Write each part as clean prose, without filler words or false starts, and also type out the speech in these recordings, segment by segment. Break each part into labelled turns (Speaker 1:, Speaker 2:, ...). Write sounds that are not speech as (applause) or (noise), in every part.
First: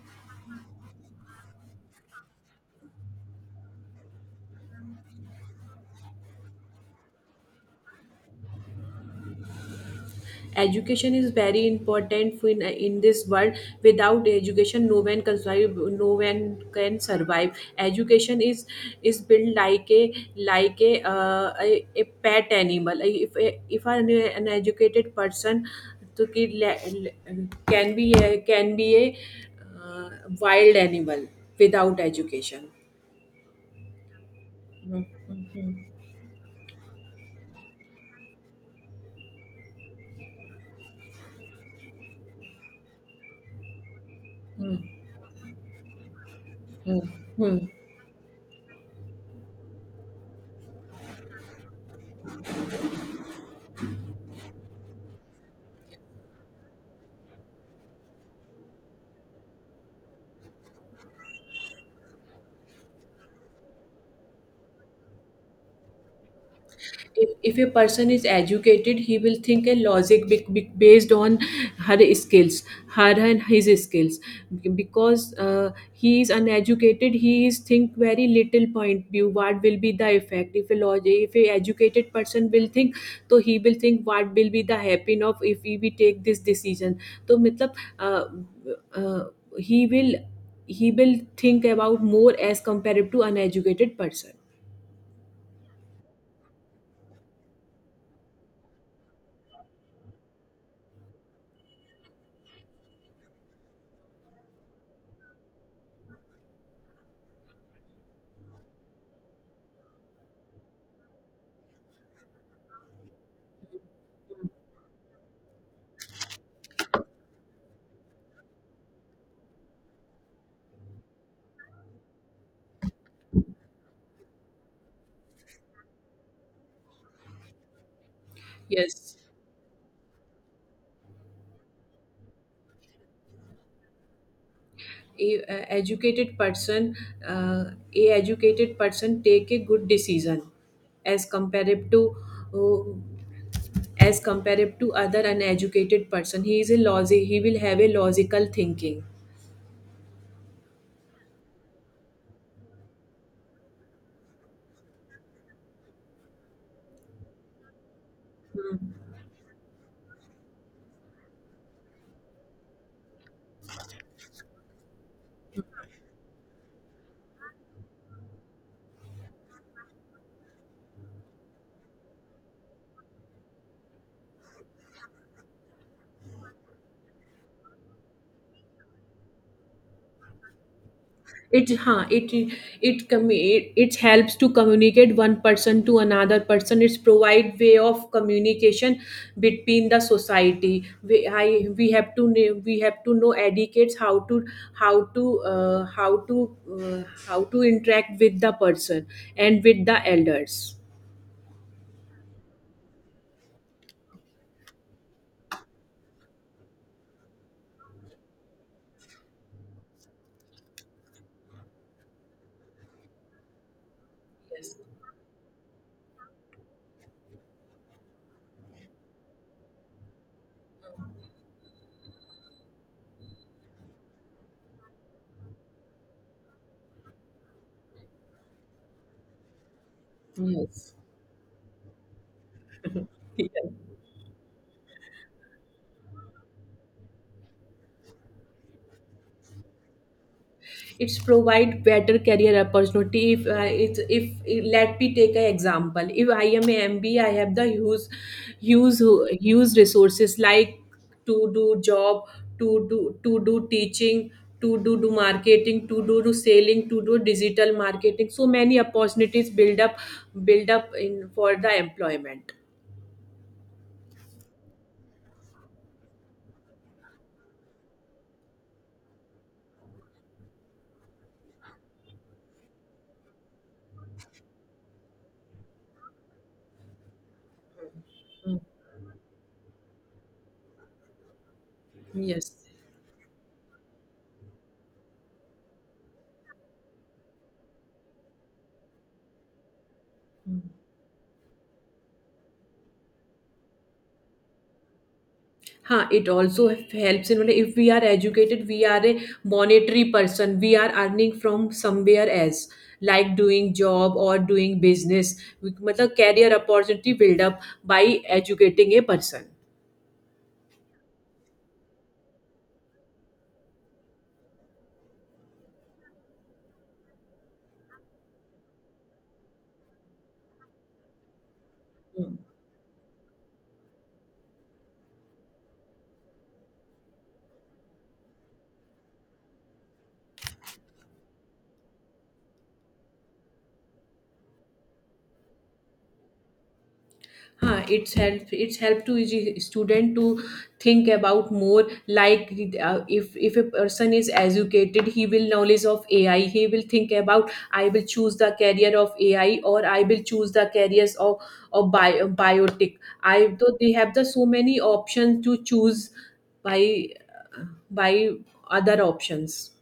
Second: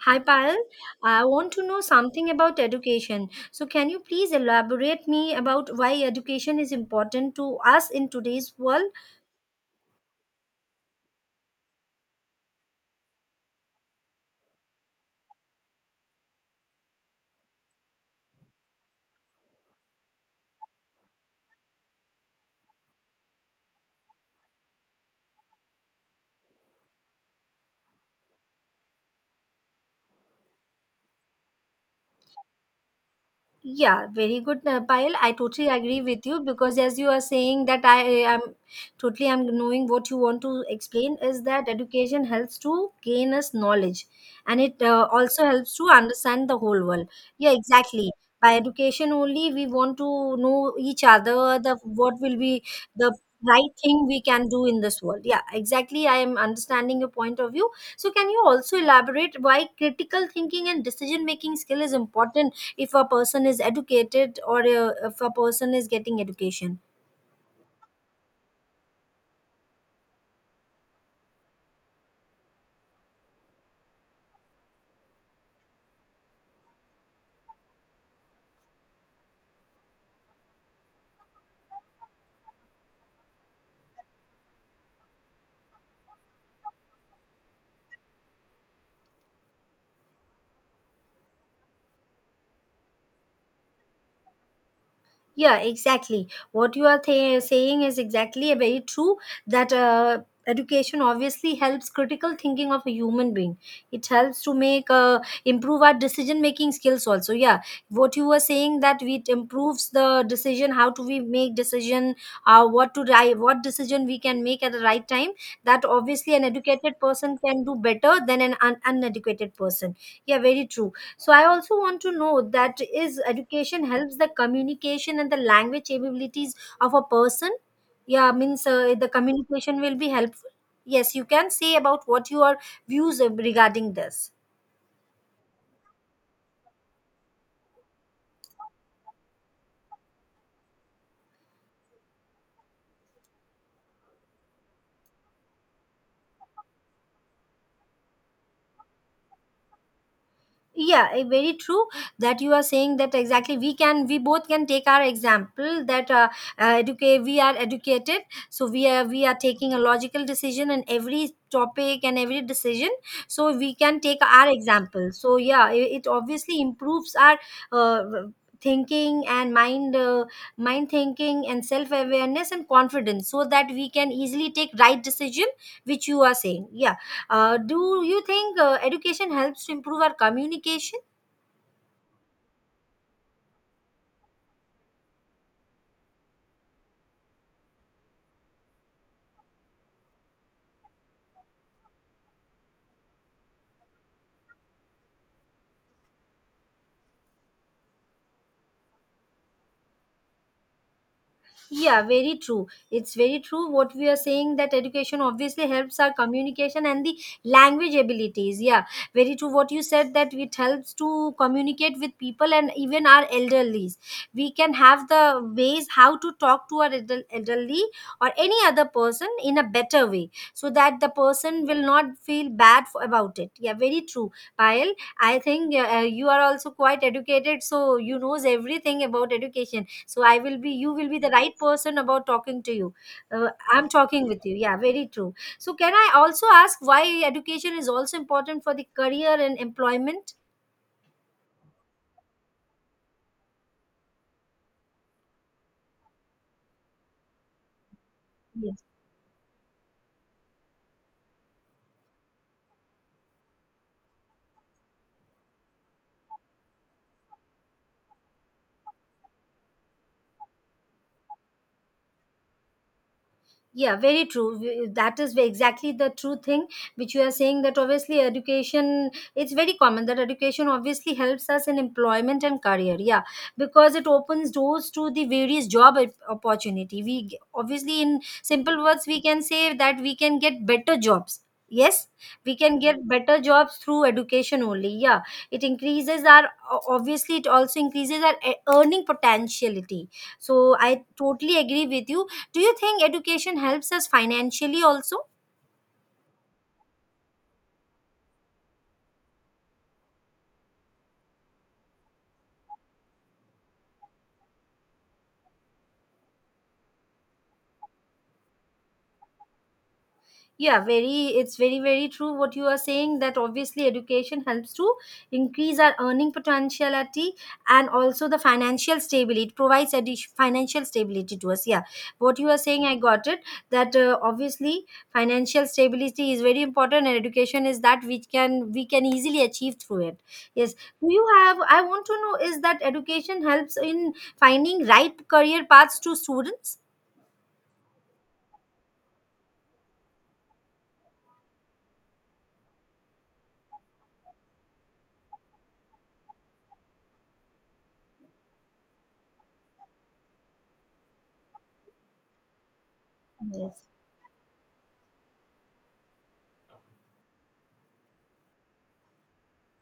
Speaker 1: Hi Payal, I want to know something about education. So can you please elaborate me about why education is important to us in today's world?
Speaker 2: Education is very important in in this world. Without education, no one can survive, no one can survive. Education is built like a pet animal. If an educated person to ki- le- le- can be a uh, wild animal without education.
Speaker 1: Yeah, very good,
Speaker 2: Hmm,
Speaker 1: Payal. I
Speaker 2: hmm,
Speaker 1: totally
Speaker 2: hmm,
Speaker 1: agree with you because as you are saying that I am totally I'm knowing what you want to explain is that education helps to gain us knowledge and it
Speaker 2: hmm,
Speaker 1: also helps to understand the whole
Speaker 2: hmm.
Speaker 1: world. Yeah,
Speaker 2: Hmm.
Speaker 1: exactly. By education only we want to know each other the what will be the right thing we can do in this world. Yeah, exactly. I am understanding your point of view. So can you also elaborate why critical thinking and decision making skill is important if a person is educated or if a person is getting education.
Speaker 2: If a person is educated, he will think a logic based on her skills, her and his skills. Because he is uneducated, he is think very little point view. What will be the effect if a logic, if a educated person will think? So he will think what will be the happen of if we take this decision. So matlab, uh, he will he will think about more as compared to uneducated person.
Speaker 1: Yeah, exactly what you are saying is exactly very true, that education obviously helps critical thinking of a human being. It helps to make improve our decision making skills also. Yeah, what you were saying that it improves the decision how to we make decision, what to drive what decision we can make at the right time, that obviously an educated person can do better than an uneducated person. Yeah, very true. So I also want to know that is education helps the communication and the language abilities of a person. Yeah, means the
Speaker 2: Yes.
Speaker 1: communication will be helpful. Yes, you can say about what your views regarding this.
Speaker 2: A, a educated person uh, a educated person take a good decision as compared to uh, as compared to other uneducated person. He is a logic, he will have a logical thinking.
Speaker 1: Yeah, very true that you are saying, that exactly we both can take our example that educate we are educated, so we are taking a logical decision in every topic and every decision. So we can take our example. So yeah, it obviously improves our uh, thinking and mind, mind thinking and self awareness and confidence so that we can easily take right decision, which you are saying. Yeah, do you think education helps to improve our communication?
Speaker 2: It huh it it commu- it it helps to communicate one person to another person. It's provide way of communication between the society. We have to know etiquettes how to how to uh, how to how to interact with the person and with the elders.
Speaker 1: Yeah, very true. It's very true what we are saying, that education obviously helps our communication and the language abilities. Yeah, very true what you said, that it helps to communicate with people and even our elderlies. We can
Speaker 2: Yes.
Speaker 1: have the ways how to talk to our elderly or any other person in a better way so that the person will not feel bad for, about it. Yeah, very true. Payal, I think you are also quite educated, so you knows everything about education. So I will be you will be the right person about talking to you, I'm talking with you. Yeah, very true. So can I also ask why education is also important for the career and employment.
Speaker 2: It's provide better career opportunity. If let me take an example, if I am a MBA, I have the use use resources like to do job, to do teaching, to do marketing, to do selling, to do digital marketing. So many opportunities build up in for the employment.
Speaker 1: Yeah, very true. That is exactly the true thing which you are saying, that obviously education, it's very common that education obviously helps us in employment and career. Yeah, because it opens doors to the various opportunity. Obviously in simple words we can say that we can get better jobs. Yes, we
Speaker 2: Yes.
Speaker 1: can get better jobs through education only. Yeah, it increases our obviously it also increases our earning potentiality. So I totally agree with you. Do you think education helps us financially also?
Speaker 2: हाँ, it also helps in मतलब, if we are educated, we are a monetary person, we are earning from somewhere else like doing job or doing business. We, मतलब, career opportunity build up by educating a person.
Speaker 1: Yeah, very, it's very very true what you are saying, that obviously education helps to increase our earning potentiality and also the financial stability. It provides financial stability to us. Yeah, what you are saying I got it, that obviously financial stability is very important and education is that which can we can easily achieve through it. Yes, do you have, I want to know, is that education helps in finding right career paths to students?
Speaker 2: It's help to each student to think about more like, if a person is educated, he will knowledge of AI. He will think about, I will choose the career of AI, or I will choose the careers of bio, biotech. I though
Speaker 1: Yes.
Speaker 2: they have the so many options to choose by by other options.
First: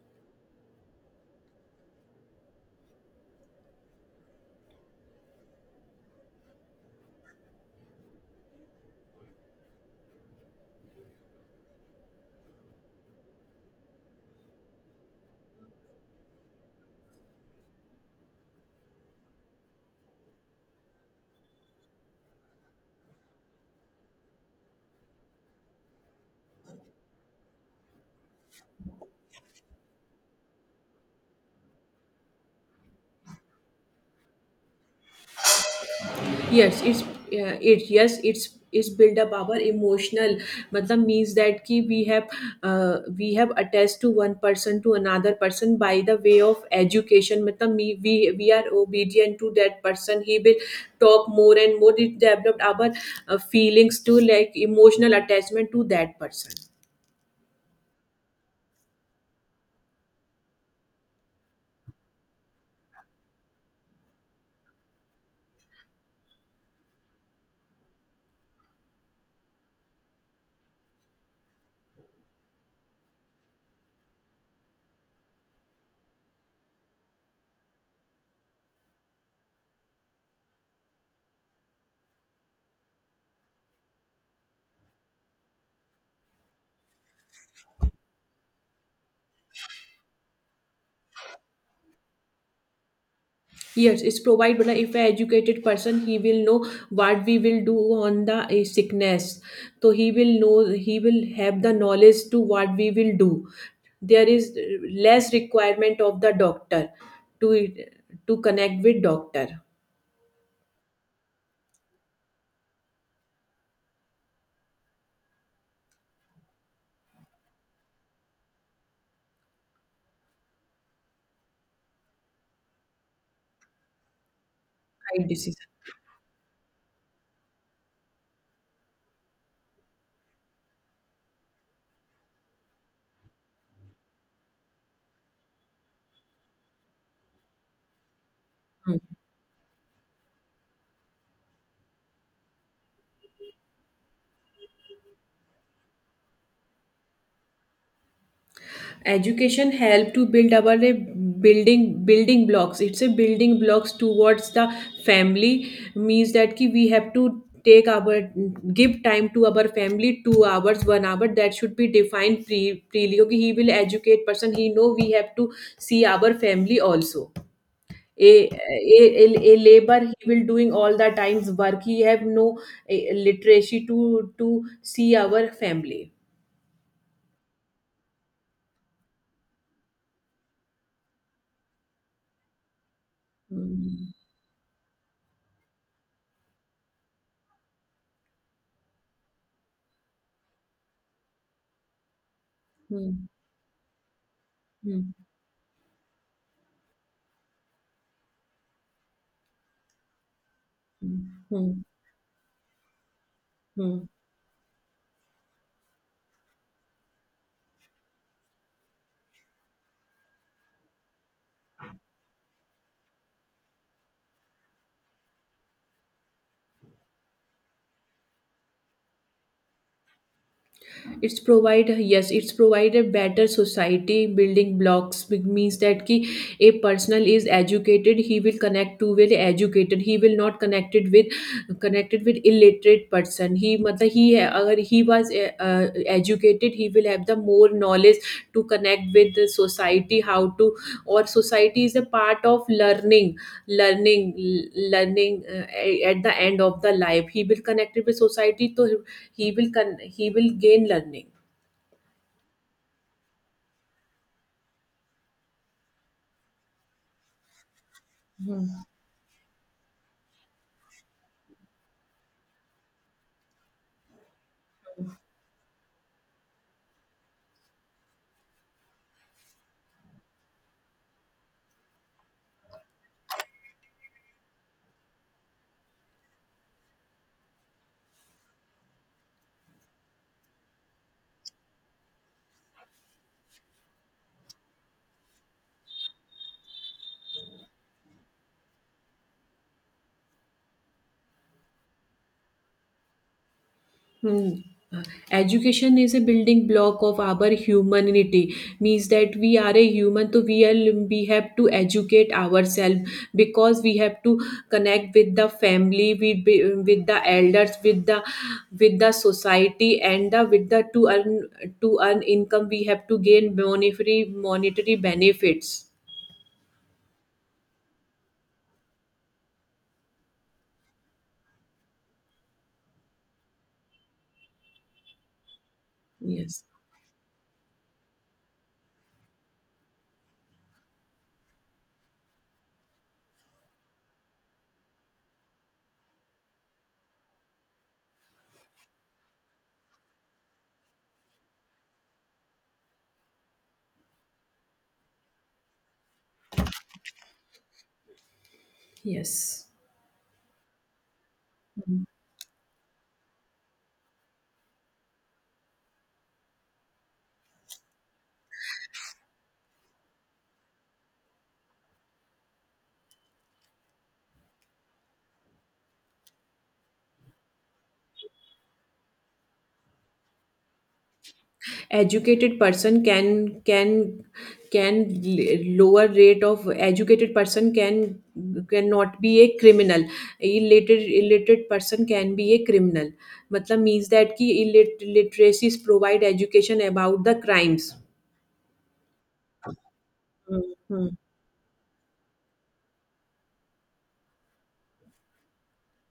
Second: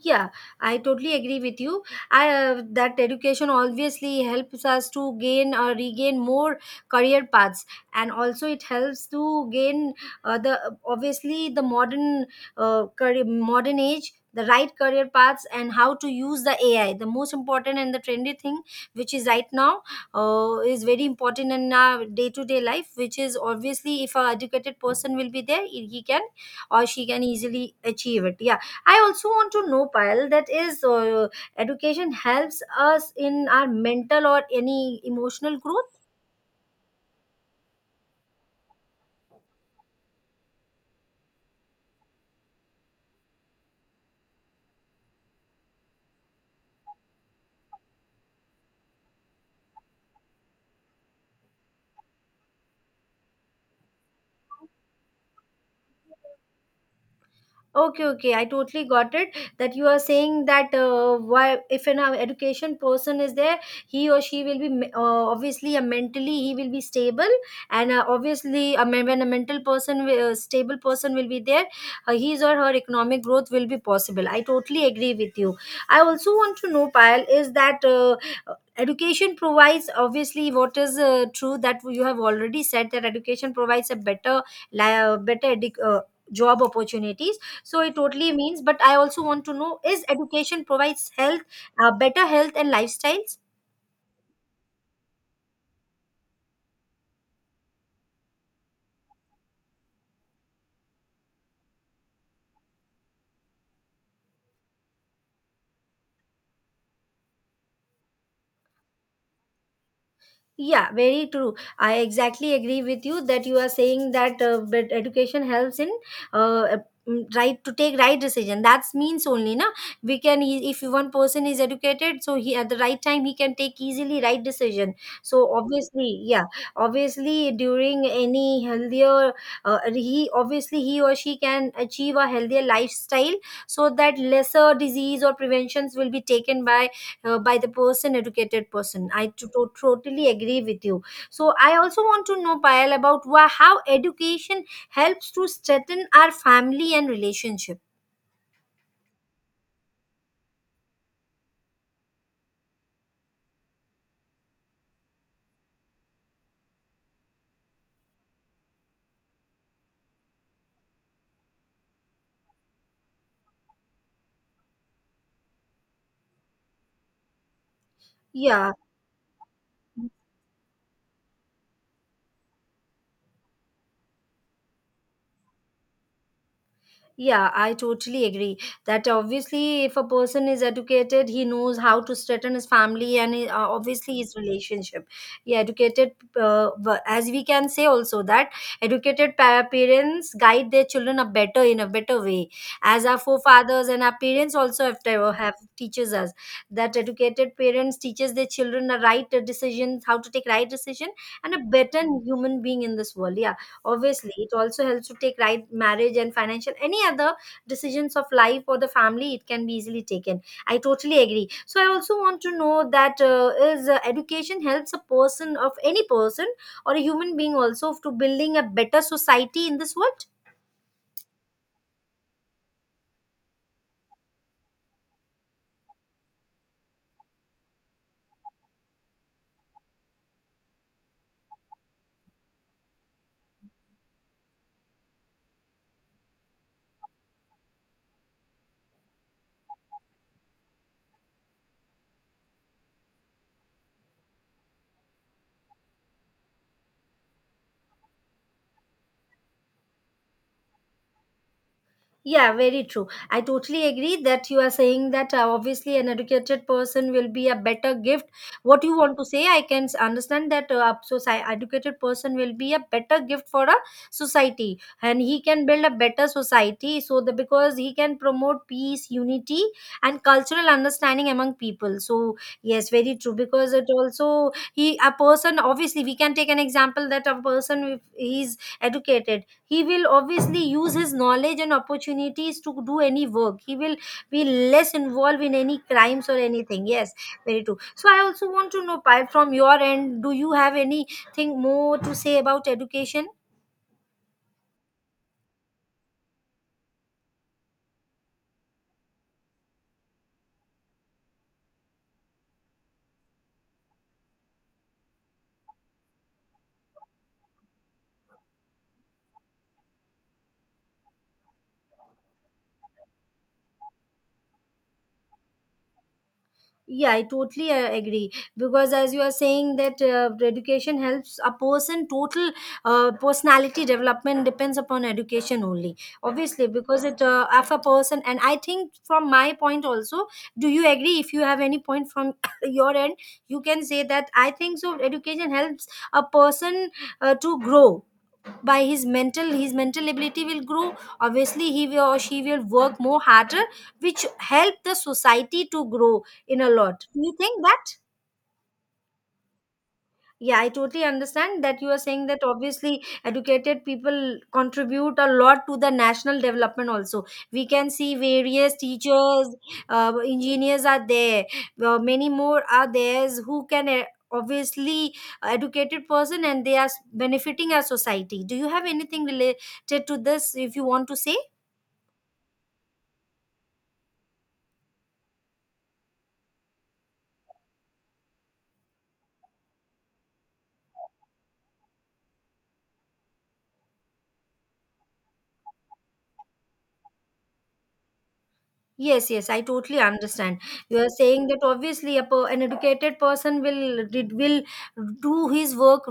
Speaker 1: Yeah, I totally agree with you. I That education obviously helps us to gain or regain more career paths, and also it helps to gain the obviously the modern modern age, the right career paths and how to use the AI. The most important and the trendy thing which is right now is very important in our day to day life, which is obviously if a educated person will be there, he can or she can easily achieve it. Yeah, I also want to know, Payal, that is, education helps us in our mental or any emotional growth.
Speaker 2: Yes, it's it yes, it's build up our emotional. I mean, means that ki we have attached to one person to another person by the way of education. I mean, we are obedient to that person. He will talk more and more. It developed our feelings to like emotional attachment to that person.
Speaker 1: Okay, okay, I totally got it, that you are saying that why, if an education person is there, he or she will be obviously a mentally he will be stable, and obviously a when a mental person, stable person will be there, his or her economic growth will be possible. I totally agree with you. I also want to know, Payal, is that education provides obviously what is true, that you have already said that education provides a better, better job opportunities. So it totally means, but I also want to know, is education provides health, better health and lifestyles.
Speaker 2: Yes, it's provide, but if an educated person, he will know what we will do on the sickness. So he will know, he will have the knowledge to what we will do. There is less requirement of the doctor to to connect with doctor.
Speaker 1: Yeah, very true. I exactly agree with you, that you are saying that but education helps in uh, right to take right decision. That means only, na, we can if one person is educated, so he at the right time he can take easily right decision.
Speaker 2: Right
Speaker 1: So
Speaker 2: decision.
Speaker 1: obviously, yeah, obviously during any healthier, he or she can achieve a healthier lifestyle so that lesser disease or preventions will be taken by the person, educated person. Totally agree with you. So I also want to know, Payal, about how education helps to strengthen our family and relationship.
Speaker 2: Education help to build our building blocks, it's a building blocks towards the family. Means that ki we have to take our give time to our family, 2 hours, one hour, that should be defined prely. Okay, he will educate person, he know we have to see our family also. a,
Speaker 1: Yeah.
Speaker 2: a, a, a labor, he will doing all the times work, he have no literacy to see our family.
Speaker 1: Yeah, I totally agree that obviously, if a person is educated, he knows how to strengthen his family and
Speaker 2: Hmm.
Speaker 1: obviously his relationship. Yeah, educated, as we can say also that educated parents guide their children a better in a better way, as our
Speaker 2: Hmm.
Speaker 1: forefathers and our parents also have
Speaker 2: Hmm.
Speaker 1: to have teaches us that educated parents teaches their children the right decisions, how to take right decision,
Speaker 2: Hmm.
Speaker 1: and a
Speaker 2: Hmm.
Speaker 1: better human being in this world. Yeah,
Speaker 2: Hmm.
Speaker 1: obviously it also helps to take right marriage and financial any other decisions of life or the family. It can be easily taken. I totally agree. So I also want to know that is education helps a person of any person or a human being also to building a better society in this world.
Speaker 2: It's provide, yes, it's provide a better society building blocks. It means that ki a person is educated, he will connect to well educated. He will not connected with illiterate person. He मतलब, he है, अगर he was educated, he will have the more knowledge to connect with the society how to, or society is a part of learning, learning at the end of the life he will connect with society. So he will gain learning.
Speaker 1: Yeah, very true. I totally agree that you are saying that obviously an educated person will be a better gift. What you want to say, I can understand that educated person will be a better gift for a society, and he can build a better society. So the because he can promote peace, unity, and cultural understanding among people. So yes, very true. Because it also, he, a person, obviously we can take an example that a person, if he's educated, he will obviously use his knowledge and opportunities to do any work. He will be less involved in any crimes or anything. Yes, very true. So I also want to know, Payal, from your end, do you have anything more to say about education?
Speaker 2: Hmm. Uh, Education is a building block of our humanity. Means that we are a human, so we have to educate ourselves, because we have to connect with the family, with the elders, with the society, and the with the to earn income. We have to gain monetary benefits.
Speaker 1: Yeah, I totally agree because as you are saying that education helps a person total personality development depends upon education only.
Speaker 2: Yes.
Speaker 1: Obviously, because it of a person. And I think from my point also, do you agree? If you have any point from (coughs) your end, you can say. That I think so, education helps a person to grow. By his mental ability will grow, obviously he will, or she will work more harder, which help the society to grow in a lot. Do you think that?
Speaker 2: Yes.
Speaker 1: Yeah, I totally understand that you are saying, that obviously educated people contribute a lot to the national development also. We can see various teachers, engineers are there, many more are there who can obviously educated person and they are benefiting our society. Do you have anything related to this if you want to say?
Speaker 2: Educated person can lower rate of educated person cannot be a criminal. Illiterate person can be a criminal. मतलब, means that कि literacies provide education about the crimes.
Speaker 1: Yes, yes, I totally understand.
Speaker 2: Hmm,
Speaker 1: You are
Speaker 2: hmm,
Speaker 1: saying that obviously a per, an educated person will do his work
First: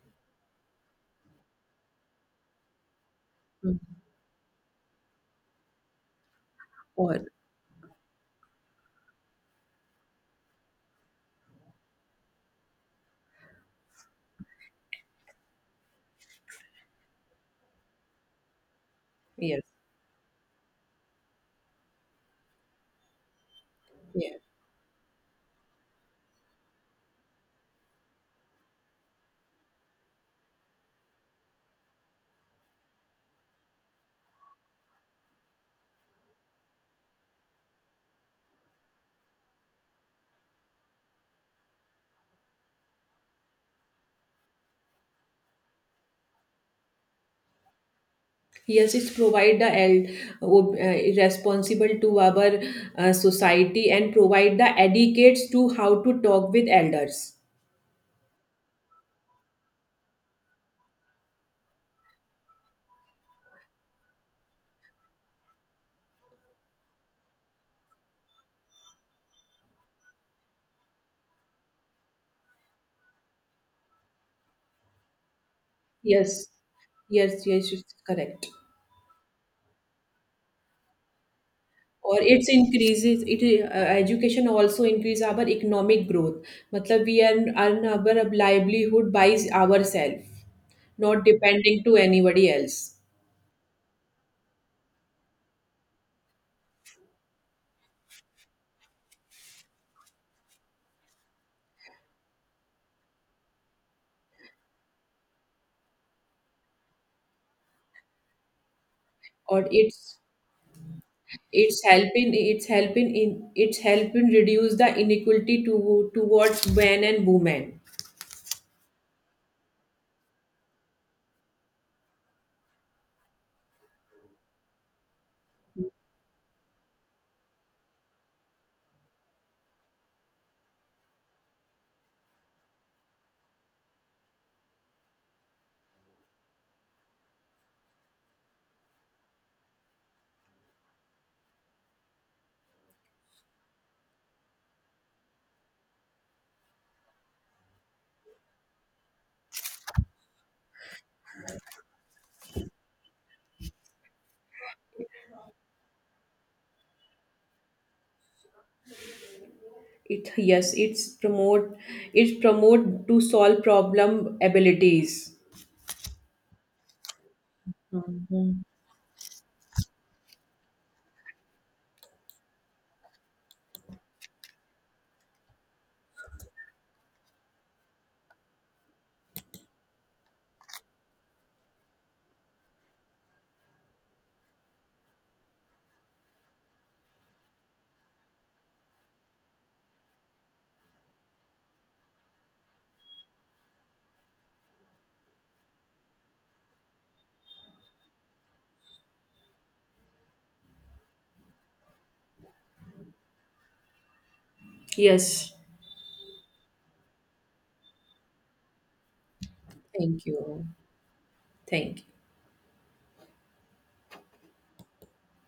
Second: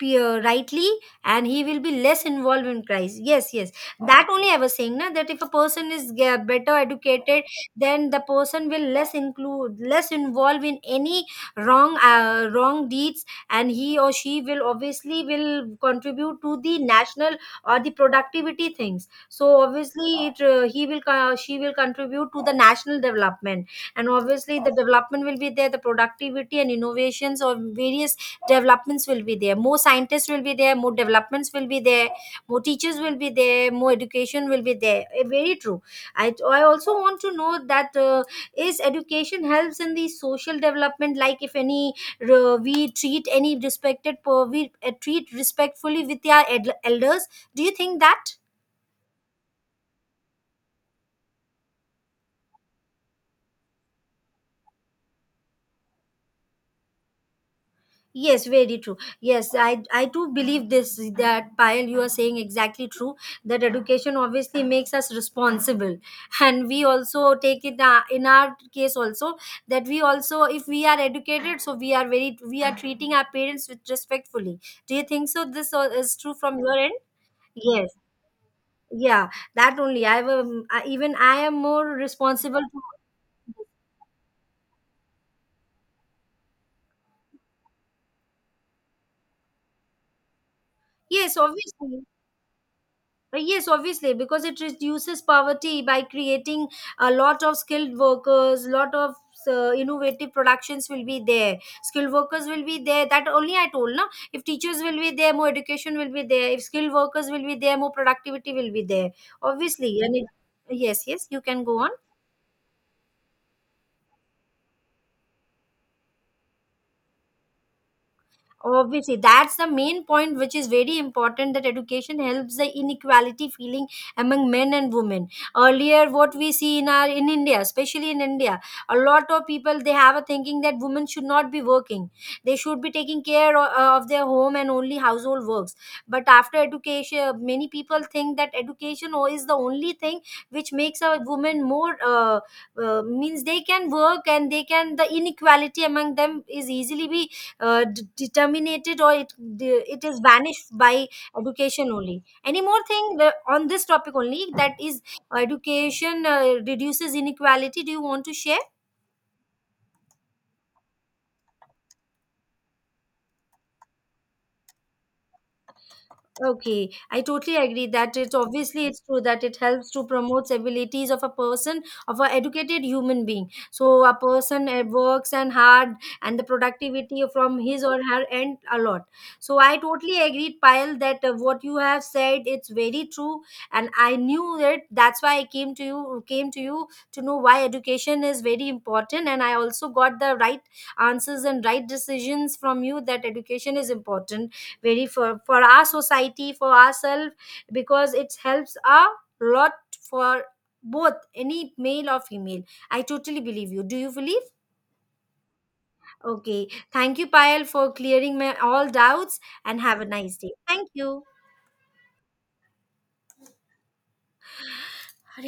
Speaker 1: rightly, and he will be less involved in crisis. Yes, yes,
Speaker 2: hmm.
Speaker 1: that only I was saying, na, that if a person is better
Speaker 2: Or.
Speaker 1: educated, then the person will less involved in any wrong wrong deeds, and he or she will obviously will contribute to the national or the productivity things.
Speaker 2: Yes,
Speaker 1: So obviously it, he will co- she will contribute to the national development, and
Speaker 2: yes,
Speaker 1: obviously the development will be there, the productivity and innovations or various developments will be there, more scientists will be there, more developments will be there, more teachers will be there, more education will be there. Very true. I also want to know that is education helps in the social development, like if any we treat any respected per- we treat respectfully with their elders. Do you think that?
Speaker 2: yes, it's provide the responsible to our society, and provide the educates to how to talk with elders.
Speaker 1: Yes, very true. Yes, I do believe this, that Payal, you are saying exactly true. That education obviously makes us responsible, and we also take it in our case also, that we also if we are educated, so we are very we are treating our parents with respectfully. Do you think so? This all is true
Speaker 2: Yes,
Speaker 1: from your end?
Speaker 2: yes, yes,
Speaker 1: Yes.
Speaker 2: it's correct.
Speaker 1: Yeah, that only. I have I am more
Speaker 2: और it's
Speaker 1: responsible. To,
Speaker 2: increases it education also increase our economic growth. मतलब, we earn our livelihood by ourselves, not
Speaker 1: yes,
Speaker 2: depending to
Speaker 1: obviously.
Speaker 2: anybody else.
Speaker 1: Yes, obviously, because it reduces poverty by creating a lot of skilled workers, lot of innovative productions will be there. Skilled workers will be there. That only I told, na. If teachers will be there, more education will be there. If skilled workers will be there, more productivity will be there.
Speaker 2: Or
Speaker 1: Obviously, and it, yes, yes, you can go
Speaker 2: it's
Speaker 1: on.
Speaker 2: helping it's helping in it's helping reduce the inequality to towards men and women.
Speaker 1: Obviously, that's the main point, which is very important, that education helps the inequality feeling among men and women. Earlier, what we see in India, especially in India, a lot of people they have a thinking that women should not be working; they should be taking care of their home and only household works. But after education, many people think that is the only thing which makes a woman more means they can work, and they can, the inequality among them is easily be determinated, or it it is vanished by education only. Any more thing on this topic only, that is education reduces inequality? Do you want to share?
Speaker 2: It Yes, it promote to solve problem abilities.
Speaker 1: Okay, I totally agree that it's
Speaker 2: Mhm.
Speaker 1: obviously, it's true that it helps to promote abilities of a person, of a educated human being. So a person works and hard, and the productivity from his or her end a lot. So I totally agreed, Payal, that what you have said it's very true, and I knew it. That's why I came to you to know why education is very important, and I also got the right answers and right decisions from you, that education is important very for our society, for ourselves, because it helps a lot for both any male or female. I totally believe you. Do you believe?
Speaker 2: Yes.
Speaker 1: Okay, thank you, Payal, for clearing my all doubts and have a
Speaker 2: Thank
Speaker 1: nice day.
Speaker 2: you.
Speaker 1: Thank you.
Speaker 2: Thank you.
Speaker 1: Hare.